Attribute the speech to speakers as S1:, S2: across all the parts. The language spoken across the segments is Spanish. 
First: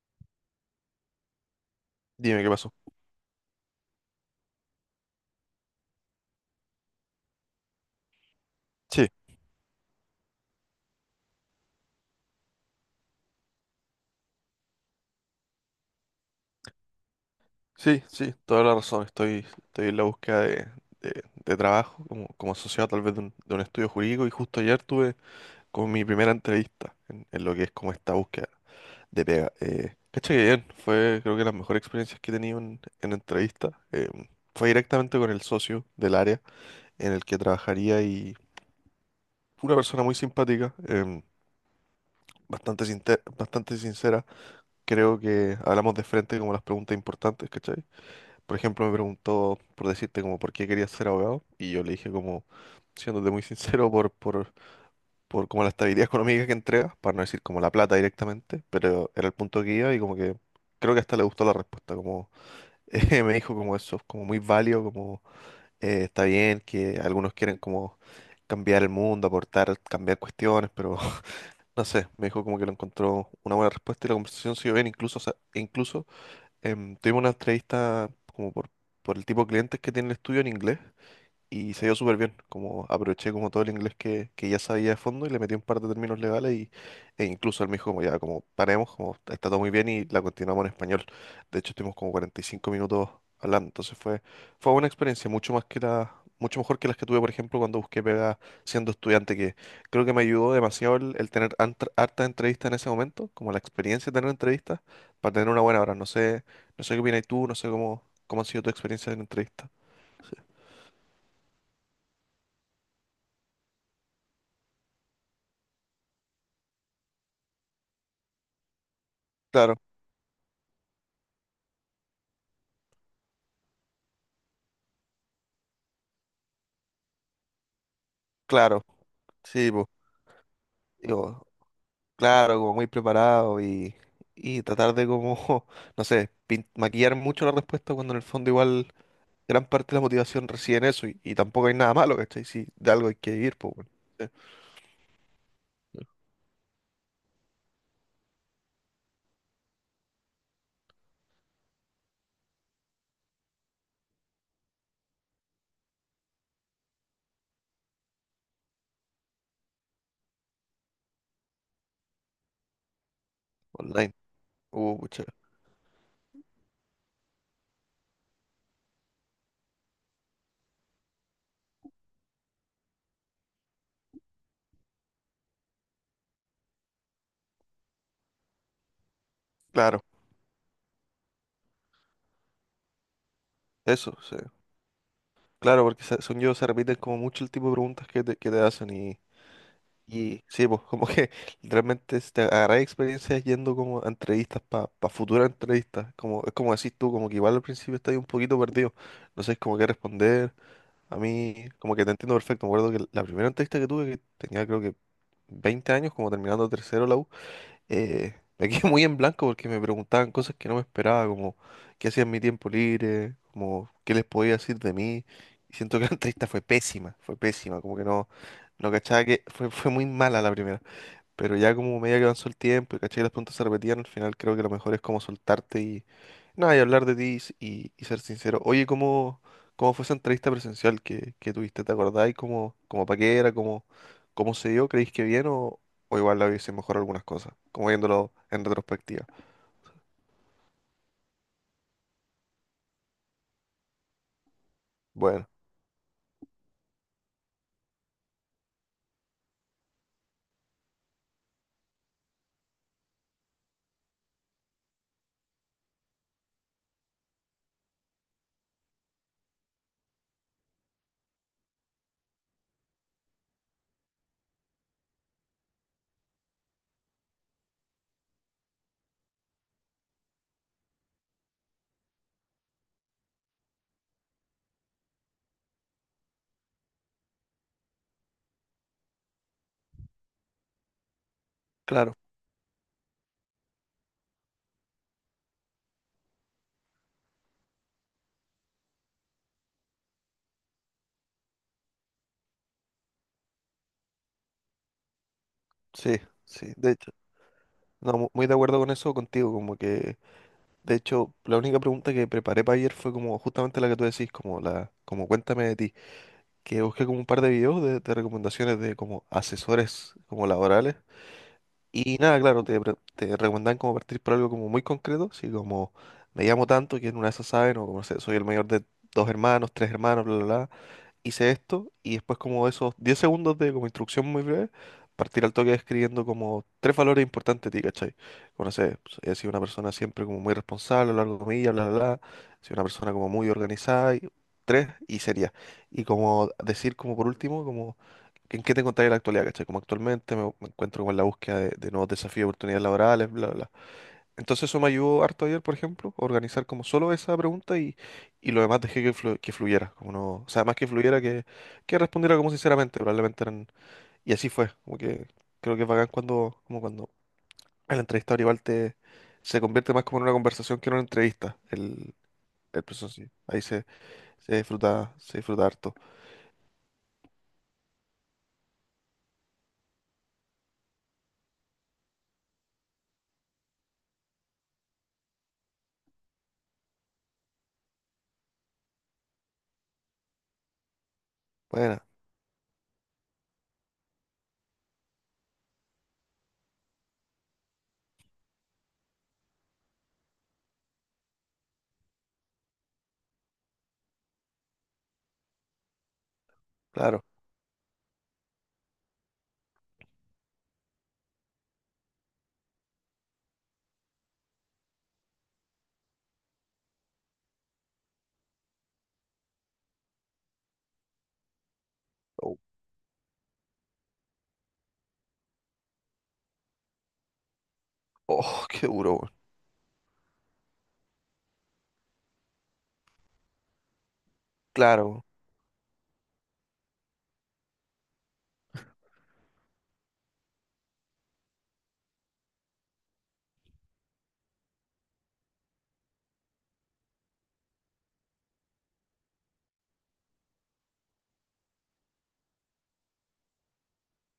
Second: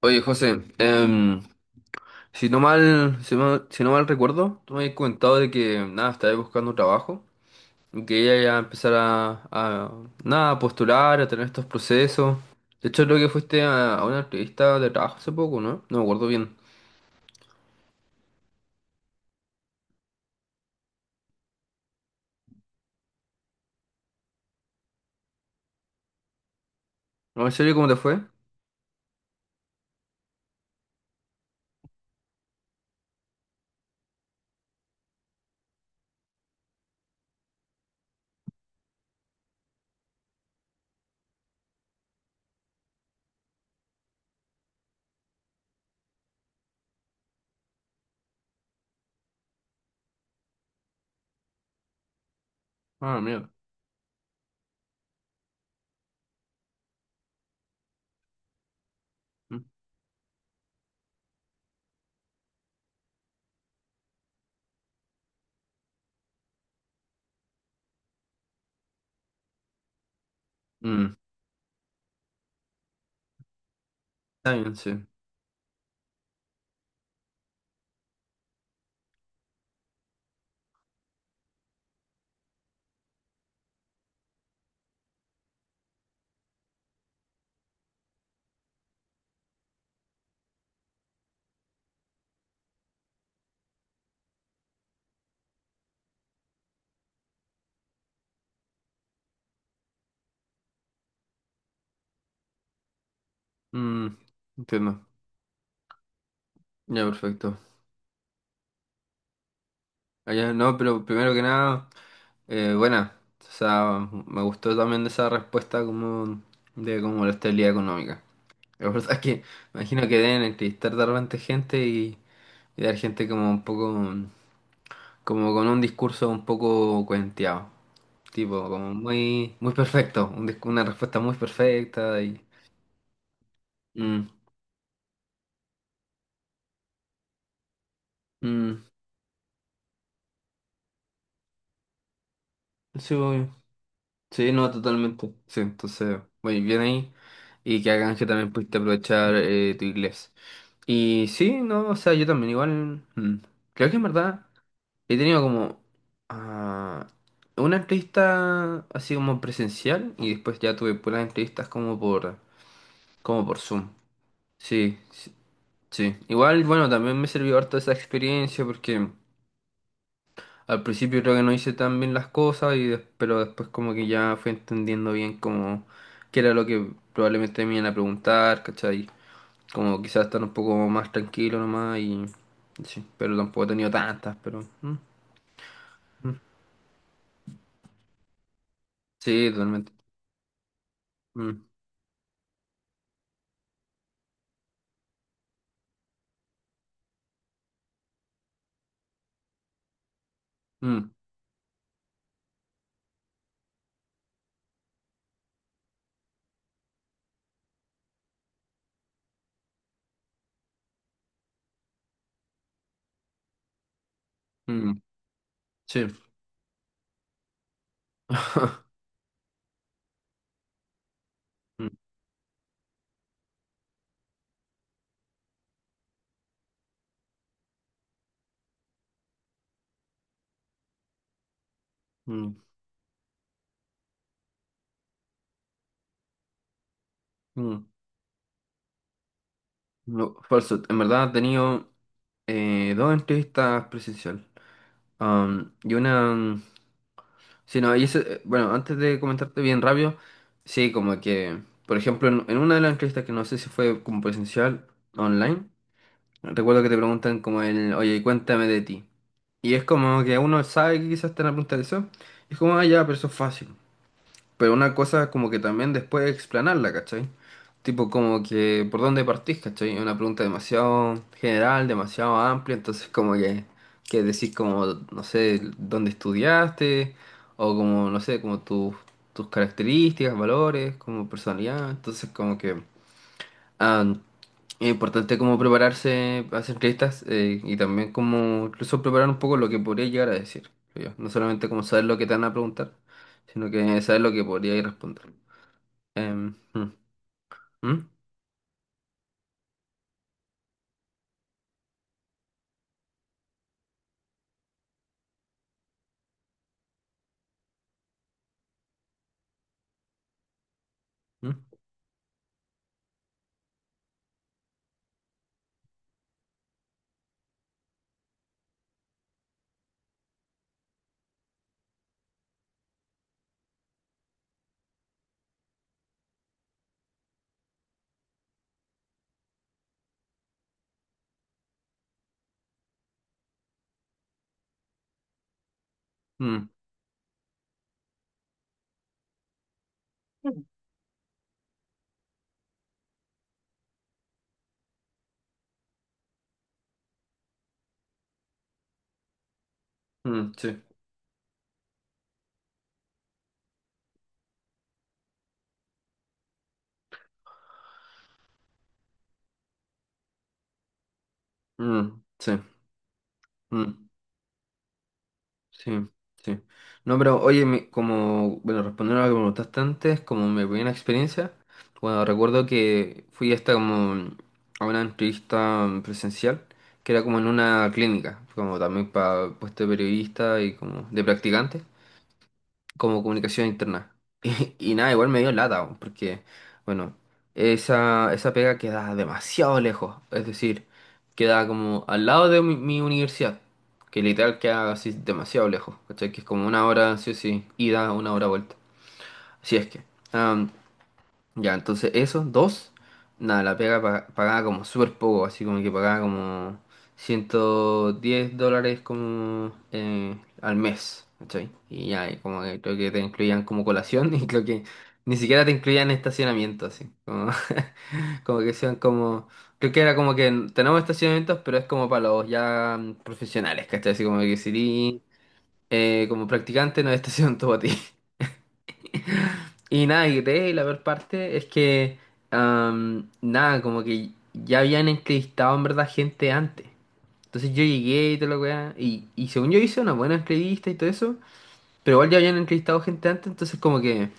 S1: Oye, José,
S2: Dime qué pasó.
S1: si no mal recuerdo, tú me habías comentado de que nada, estabas buscando trabajo y que ella ya empezar
S2: Sí,
S1: a, nada, a postular, a tener estos procesos. De hecho, creo que fuiste a una entrevista de trabajo hace poco, ¿no? No me acuerdo bien.
S2: sí, sí, toda la razón. Estoy en la búsqueda de trabajo como asociado tal vez de un estudio jurídico y justo ayer tuve como mi primera entrevista en
S1: No, ¿en
S2: lo que es
S1: serio, cómo
S2: como
S1: te
S2: esta
S1: fue?
S2: búsqueda de pega. Cacha que bien, fue creo que las mejores experiencias que he tenido en entrevista. Fue directamente con el socio del área en el que trabajaría y una persona muy simpática, bastante sincera. Creo que hablamos de frente como las preguntas importantes, ¿cachai? Por ejemplo, me preguntó por decirte como por qué querías ser abogado y yo le dije como,
S1: Ah,
S2: siéndote muy
S1: mira.
S2: sincero, por como la estabilidad económica que entrega, para no decir como la plata directamente, pero era el punto
S1: Mm,
S2: que iba y como que creo que hasta le gustó la respuesta, como me dijo como eso, como muy válido, como está bien que algunos quieren como cambiar el mundo, aportar, cambiar cuestiones, pero
S1: mm,
S2: no sé, me dijo como que lo encontró una buena respuesta y la
S1: está
S2: conversación siguió
S1: bien,
S2: bien,
S1: sí.
S2: incluso, o sea, incluso tuvimos una entrevista como por el tipo de clientes que tiene el estudio en inglés y se dio súper bien. Como aproveché como todo el inglés que ya sabía de fondo y le metí un par de términos legales e incluso él me dijo como ya, como paremos, como está todo muy bien y la continuamos en español. De hecho, estuvimos como 45 minutos hablando. Entonces fue una experiencia mucho mejor que las que tuve, por ejemplo, cuando busqué pega siendo estudiante, que creo que me ayudó demasiado el tener hartas entrevistas en ese momento, como la experiencia de
S1: Mm,
S2: tener entrevistas
S1: entiendo.
S2: para tener una buena hora. No sé qué
S1: Ya,
S2: opinas tú, no
S1: perfecto.
S2: sé cómo ha sido tu experiencia en entrevista.
S1: Allá, no, pero primero que nada, buena. O sea, me gustó también de esa respuesta como de como la estabilidad económica. La verdad es que
S2: Claro,
S1: imagino que deben entrevistar de repente gente y dar gente como un poco, como con un discurso un poco cuenteado, tipo,
S2: claro.
S1: como muy,
S2: Sí,
S1: muy
S2: pues,
S1: perfecto, una respuesta muy
S2: digo,
S1: perfecta y.
S2: claro, como muy preparado y,
S1: Mm,
S2: y tratar de como, no sé, maquillar mucho la respuesta cuando en el fondo
S1: mm,
S2: igual gran parte de la motivación reside en eso y tampoco hay nada malo, ¿cachai? Si de algo
S1: sí,
S2: hay que
S1: obvio.
S2: vivir, pues, bueno, sí,
S1: Sí, no, totalmente. Sí, entonces, muy bien ahí. Y que hagan que también pudiste aprovechar tu inglés. Y sí, no, o sea, yo también igual, creo que en verdad. He tenido como ah, una entrevista así como presencial y después ya tuve puras entrevistas como por Zoom.
S2: online.
S1: Sí,
S2: Pucha,
S1: sí, sí. Igual, bueno, también me sirvió harto esa experiencia porque al principio creo que no hice tan bien las cosas, pero después como que ya fui entendiendo bien como qué era lo que probablemente me iban a preguntar, ¿cachai? Como
S2: claro,
S1: quizás estar un poco más tranquilo nomás y sí, pero tampoco he tenido
S2: eso,
S1: tantas,
S2: sí.
S1: pero mm,
S2: Claro, porque
S1: mm.
S2: según yo se repiten como mucho el tipo de preguntas que te hacen y
S1: Sí, totalmente.
S2: Y sí, pues como que
S1: Mm,
S2: realmente si te agarráis experiencias yendo como a entrevistas para futuras entrevistas. Como, es como decís tú, como que igual al principio estás un poquito perdido. No sabes como qué responder.
S1: mm.
S2: A mí, como que te entiendo perfecto. Me acuerdo que la primera entrevista que tuve, que tenía creo que 20 años, como terminando tercero la U, me quedé muy en blanco porque me preguntaban cosas que no me esperaba, como qué hacía en mi tiempo libre, como qué les podía decir de
S1: Mm,
S2: mí. Y siento que
S1: sí.
S2: la entrevista fue pésima, como que no, no cachaba que fue muy mala la primera. Pero ya
S1: Mm,
S2: como medida que avanzó el tiempo y caché que las preguntas se repetían, al final creo que lo mejor es como soltarte y nada, y hablar de ti y ser sincero. Oye, ¿cómo fue esa entrevista presencial que tuviste? ¿Te acordás? ¿Y
S1: mm,
S2: cómo pa' qué era? ¿Cómo se dio? ¿Creéis que bien o igual la hubiese mejor algunas cosas?
S1: mm.
S2: Como viéndolo en retrospectiva.
S1: No, falso. En verdad he tenido dos entrevistas presencial.
S2: Bueno,
S1: Y una. Sí, no, y ese, bueno, antes de comentarte bien rápido, sí, como que, por ejemplo, en una de las entrevistas que no sé si fue como presencial online, recuerdo que te preguntan como el, oye, cuéntame de ti. Y es como que uno sabe que quizás te van a preguntar eso. Y es como, ya, pero eso es fácil. Pero una cosa como que también después explanarla, ¿cachai? Tipo como que por dónde partís, ¿cachai? Es una pregunta demasiado general, demasiado amplia, entonces como que decís como, no sé, dónde estudiaste, o como, no sé, como tus características, valores, como personalidad,
S2: claro,
S1: entonces como que ah, es importante como prepararse a hacer entrevistas y también como incluso preparar un poco lo que podría llegar a decir, creo yo. No solamente como saber lo que te van a preguntar, sino que saber lo que podría ir a responder.
S2: sí,
S1: Em,
S2: sí,
S1: mm,
S2: de hecho.
S1: mm,
S2: No, muy de acuerdo con eso contigo, como que, de hecho, la única pregunta que preparé para ayer fue como justamente la que tú decís, como como cuéntame de ti. Que busqué como un par de videos de recomendaciones de como asesores como laborales.
S1: mm,
S2: Y nada, claro, te recomendan como partir por algo como muy concreto, así como me llamo tanto, que en una de esas saben, o como no sé, soy el mayor de dos hermanos, tres hermanos, bla, bla, bla hice esto y después como esos 10 segundos de como instrucción muy breve, partir al toque escribiendo como tres valores importantes de ti, ¿cachai? Como no sé, pues, he sido una persona siempre como muy responsable a lo largo de mi vida, bla, bla, bla, he sido una persona como muy organizada, y, tres y seria. Y como
S1: mm,
S2: decir como por último, como que en qué te encontrás en la actualidad, ¿cachai? Como actualmente me encuentro como en la búsqueda de nuevos desafíos, y oportunidades laborales, bla, bla. Entonces eso me ayudó harto ayer, por ejemplo, a organizar como solo esa pregunta y lo demás dejé que fluyera, como no, o
S1: mm,
S2: sea, más
S1: sí,
S2: que fluyera que respondiera como sinceramente, probablemente eran, y así fue, como que creo que es bacán cuando, como cuando el entrevistador igual se convierte más como en una conversación que en una entrevista, el,
S1: mm, sí,
S2: el proceso en sí, ahí se,
S1: mm,
S2: se disfruta, se disfruta
S1: sí,
S2: harto.
S1: sí. No, pero oye, como, bueno, respondiendo a lo que me preguntaste antes, como mi primera experiencia, bueno, recuerdo que fui hasta como a una entrevista presencial, que era como en una clínica, como también para puesto de periodista y como de practicante.
S2: Bueno,
S1: Como comunicación interna. Y nada, igual me dio lata, weón, porque, bueno, esa pega queda demasiado lejos, es decir, queda como al lado de mi universidad, que literal queda así demasiado lejos, ¿cachai? Que es como una hora,
S2: claro,
S1: sí o sí, ida, una hora vuelta. Así es que, ya, entonces esos dos, nada, la pega pagaba como súper poco, así como que pagaba como $110 como al mes, ¿cachai? Y ya, y
S2: oh,
S1: como que creo que te incluían como colación y creo que ni siquiera te incluían estacionamiento, así, como, como
S2: oh,
S1: que
S2: qué
S1: sean
S2: duro, weón.
S1: como, creo que era como que tenemos estacionamientos, pero es como para los ya profesionales, ¿cachai? Así como que si
S2: Claro,
S1: eres,
S2: weón.
S1: como practicante no hay estacionamiento para ti. Y nada, y la peor parte es que, nada, como que ya habían entrevistado en verdad gente antes. Entonces yo llegué y toda la weá, y según yo hice una buena entrevista y todo eso, pero igual ya habían entrevistado gente antes, entonces como que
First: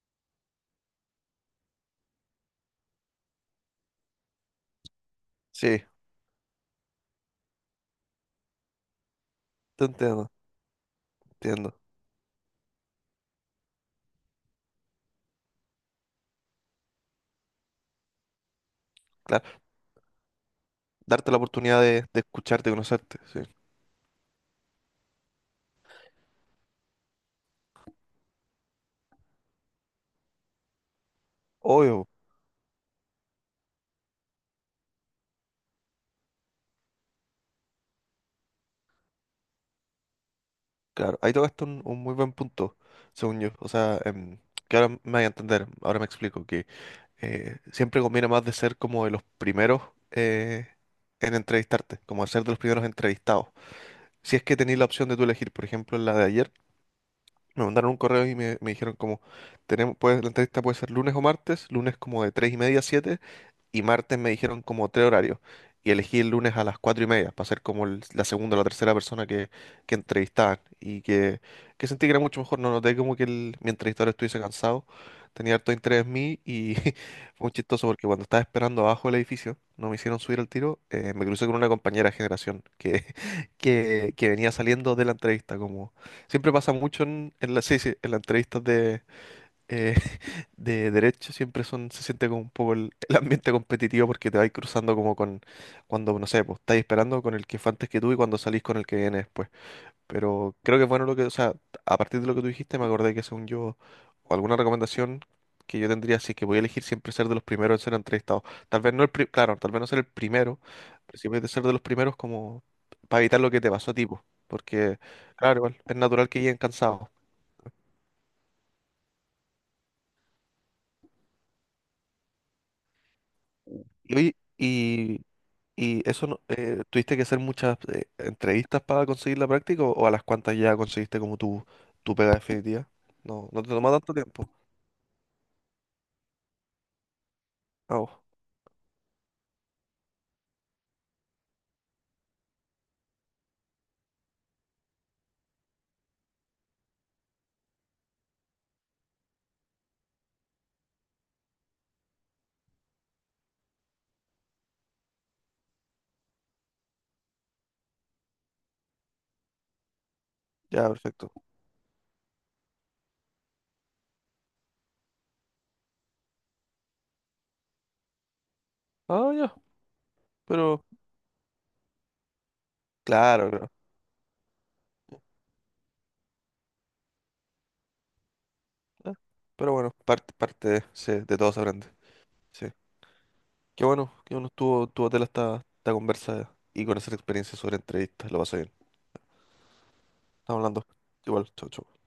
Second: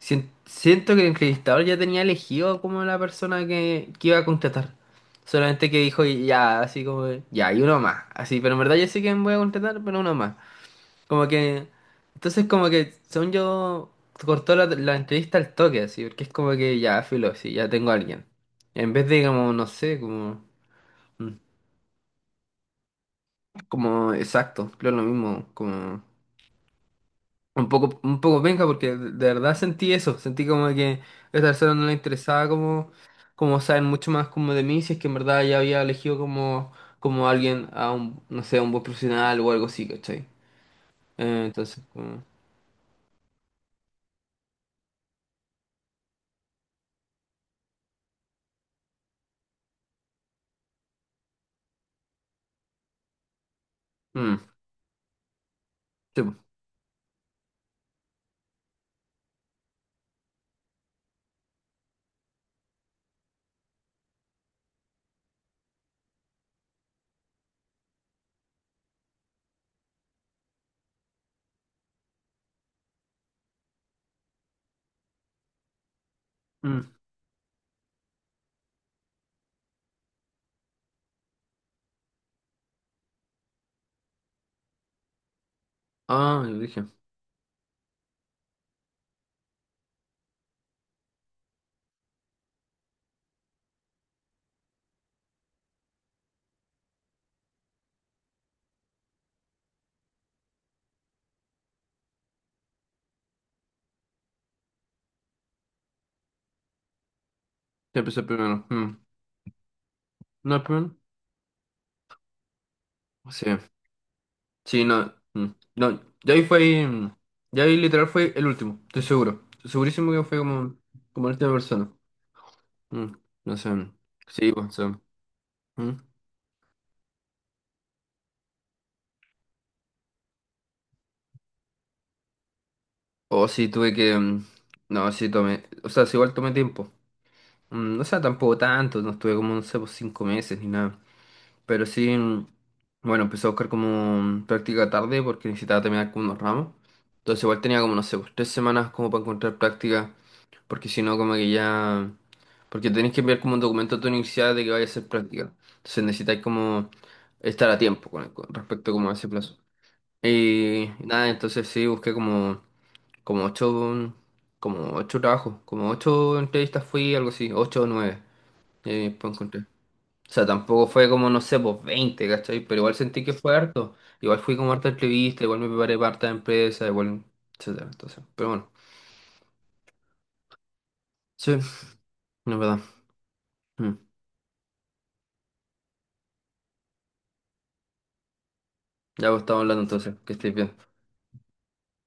S1: siento que el entrevistador ya tenía elegido como la persona que iba a contratar. Solamente que
S2: Sí,
S1: dijo, ya, así como, ya, y uno más, así, pero en verdad yo sé que me voy a contratar,
S2: te
S1: pero uno
S2: entiendo,
S1: más. Como que.
S2: entiendo,
S1: Entonces, como que, según yo, cortó la entrevista al toque, así, porque es como que ya, filo, sí, ya tengo a alguien. En vez de, como,
S2: claro,
S1: no sé, como.
S2: darte
S1: Mm.
S2: la oportunidad de escucharte, conocerte, sí,
S1: Como, exacto, creo lo mismo, como. Un poco penca, porque de verdad sentí eso, sentí como que a esta persona no le
S2: obvio.
S1: interesaba, como. Como saben mucho más como de mí, si es que en verdad ya había elegido como. Como alguien, a un, no sé, a un buen profesional o algo así, ¿cachai?
S2: Claro, ahí tocaste un,
S1: Entonces,
S2: un muy
S1: como.
S2: buen punto, según yo. O sea, que ahora me voy a entender, ahora me explico, que siempre conviene más de ser como de los primeros eh, en entrevistarte, como de ser de los primeros entrevistados. Si
S1: Mm,
S2: es que tenéis la opción de tú elegir, por ejemplo, en la
S1: sí,
S2: de
S1: po,
S2: ayer, me mandaron un correo y me dijeron como, tenemos, pues, la entrevista puede ser lunes o martes, lunes como de 3:30 a 7 y martes me dijeron como tres horarios. Y elegí el lunes a las 4:30 para ser como la segunda o la tercera persona que entrevistaban. Y que sentí que era mucho mejor. No noté como que mi entrevistador estuviese cansado. Tenía harto interés en mí y
S1: mm.
S2: fue muy chistoso porque cuando estaba esperando abajo del edificio, no me hicieron subir al tiro, me crucé con una compañera de generación que, que venía saliendo de la entrevista. Como
S1: Ah,
S2: siempre
S1: yo
S2: pasa
S1: dije.
S2: mucho en sí, sí, en las entrevistas eh, de derecho siempre son, se siente como un poco el ambiente competitivo porque te vais cruzando como con, cuando, no sé, pues estáis esperando con el que fue antes que tú y cuando salís con el que viene después. Pero creo que es bueno lo que, o sea, a partir de lo que tú dijiste me acordé que según yo, o alguna recomendación que yo tendría, si es que voy a elegir siempre ser de los primeros en ser
S1: Sí, empezó
S2: entrevistados.
S1: primero.
S2: Tal vez
S1: Mm.
S2: no claro, tal vez no ser el primero,
S1: No, primero.
S2: pero sí puedes ser de los primeros como para evitar
S1: Sí.
S2: lo que te pasó a ti, po.
S1: Sí,
S2: Porque,
S1: no. Mm.
S2: claro, igual, es
S1: No,
S2: natural
S1: ya
S2: que
S1: ahí
S2: lleguen
S1: fue.
S2: cansados.
S1: Ya ahí literal fue el último, estoy seguro. Estoy segurísimo que fue como, como la última persona. Mm, no sé. Mm.
S2: Y, oye,
S1: Sí, pues. O sea,
S2: y
S1: mm.
S2: ¿Y eso tuviste que hacer muchas entrevistas para conseguir la práctica o a las cuantas ya conseguiste como tu pega definitiva?
S1: O
S2: No, no
S1: sí,
S2: te toma
S1: tuve
S2: tanto
S1: que.
S2: tiempo.
S1: No, sí, tomé. O sea, sí, igual tomé tiempo.
S2: Ah,
S1: Mm, o sea,
S2: oh,
S1: tampoco tanto, no estuve como, no sé, pues 5 meses ni nada. Pero sí, bueno, empecé a buscar como práctica tarde porque necesitaba terminar con unos ramos. Entonces igual tenía como, no sé, pues 3 semanas como para encontrar práctica, porque si no como que ya. Porque tenés que enviar como un documento a tu universidad de que vaya a hacer práctica. Entonces necesitáis como estar a tiempo con respecto como a ese plazo.
S2: ya,
S1: Y nada,
S2: perfecto.
S1: entonces sí, busqué como ocho, como ocho trabajos, como ocho entrevistas fui, algo así, ocho o nueve.
S2: Ah,
S1: Pues
S2: ya,
S1: encontré. O sea,
S2: pero
S1: tampoco fue como, no sé, pues 20, ¿cachai? Pero igual sentí que
S2: claro,
S1: fue
S2: claro.
S1: harto. Igual fui como harta entrevista, igual me preparé para harta empresa, igual, etcétera. Entonces, pero bueno,
S2: eh, Pero bueno, parte de, sí, de
S1: sí,
S2: todo se aprende.
S1: no es
S2: Sí.
S1: verdad. Mm.
S2: Qué bueno estuvo tu tela esta, conversa y con esa experiencia sobre entrevistas. Lo pasé bien.
S1: Ya pues, estamos hablando entonces, que estés
S2: Estamos
S1: bien.
S2: hablando. Igual, chau, chau.